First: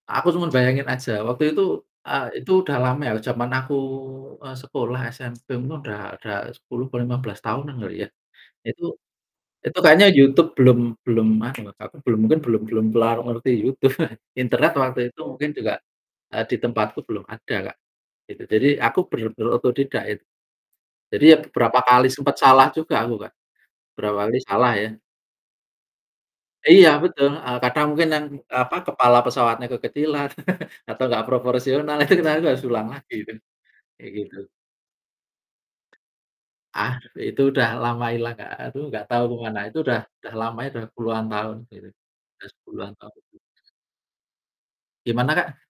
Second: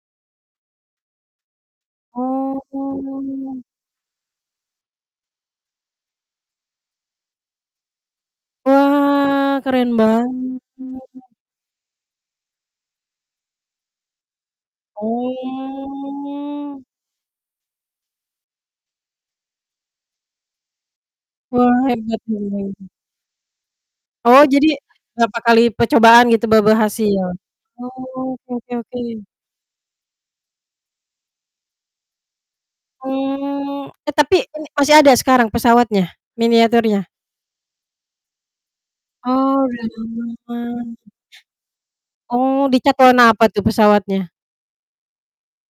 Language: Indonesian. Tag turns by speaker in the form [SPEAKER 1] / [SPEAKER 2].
[SPEAKER 1] Aku cuma bayangin aja, waktu itu a itu udah lama ya, jaman
[SPEAKER 2] Oh.
[SPEAKER 1] aku, eee, sekolah SMP mu udah udah 10 apa 15 tahunan kali ya. Itu
[SPEAKER 2] Wah,
[SPEAKER 1] itu
[SPEAKER 2] keren
[SPEAKER 1] kayaknya YouTube
[SPEAKER 2] banget.
[SPEAKER 1] belum belum ada loh Kak, apa, mungkin belum belum kelar ngerti YouTube. Internet waktu itu mungkin juga, eee, di
[SPEAKER 2] Oh.
[SPEAKER 1] tempatku belum ada Kak. Itu jadi aku ber berotodidak itu, jadi ya
[SPEAKER 2] Wah
[SPEAKER 1] beberapa kali
[SPEAKER 2] hebat
[SPEAKER 1] sempat salah
[SPEAKER 2] bener.
[SPEAKER 1] juga aku, Kak. Beberapa kali
[SPEAKER 2] Oh jadi,
[SPEAKER 1] salah ya.
[SPEAKER 2] berapa kali percobaan gitu baru
[SPEAKER 1] Iya
[SPEAKER 2] berhasil?
[SPEAKER 1] betul, heeh, kadang mungkin yang,
[SPEAKER 2] Oke
[SPEAKER 1] eee,
[SPEAKER 2] oke
[SPEAKER 1] apa,
[SPEAKER 2] oke.
[SPEAKER 1] kepala pesawatnya kekecilan, atau nggak proporsional, itu kita juga harus ulang lagi itu,
[SPEAKER 2] Oh.
[SPEAKER 1] kayak
[SPEAKER 2] E
[SPEAKER 1] gitu.
[SPEAKER 2] tapi ini masih ada sekarang pesawatnya,
[SPEAKER 1] Ah,
[SPEAKER 2] miniaturnya?
[SPEAKER 1] itu udah lama hilang Kak, aduh nggak tau ke mana.
[SPEAKER 2] Oh
[SPEAKER 1] Itu
[SPEAKER 2] udah
[SPEAKER 1] udah udah lama itu,
[SPEAKER 2] lama.
[SPEAKER 1] puluhan tahun itu, udah
[SPEAKER 2] Oh, di
[SPEAKER 1] 10-an
[SPEAKER 2] cat
[SPEAKER 1] tahun
[SPEAKER 2] warna
[SPEAKER 1] lebih.
[SPEAKER 2] apa tuh pesawatnya?
[SPEAKER 1] Gimana Kak?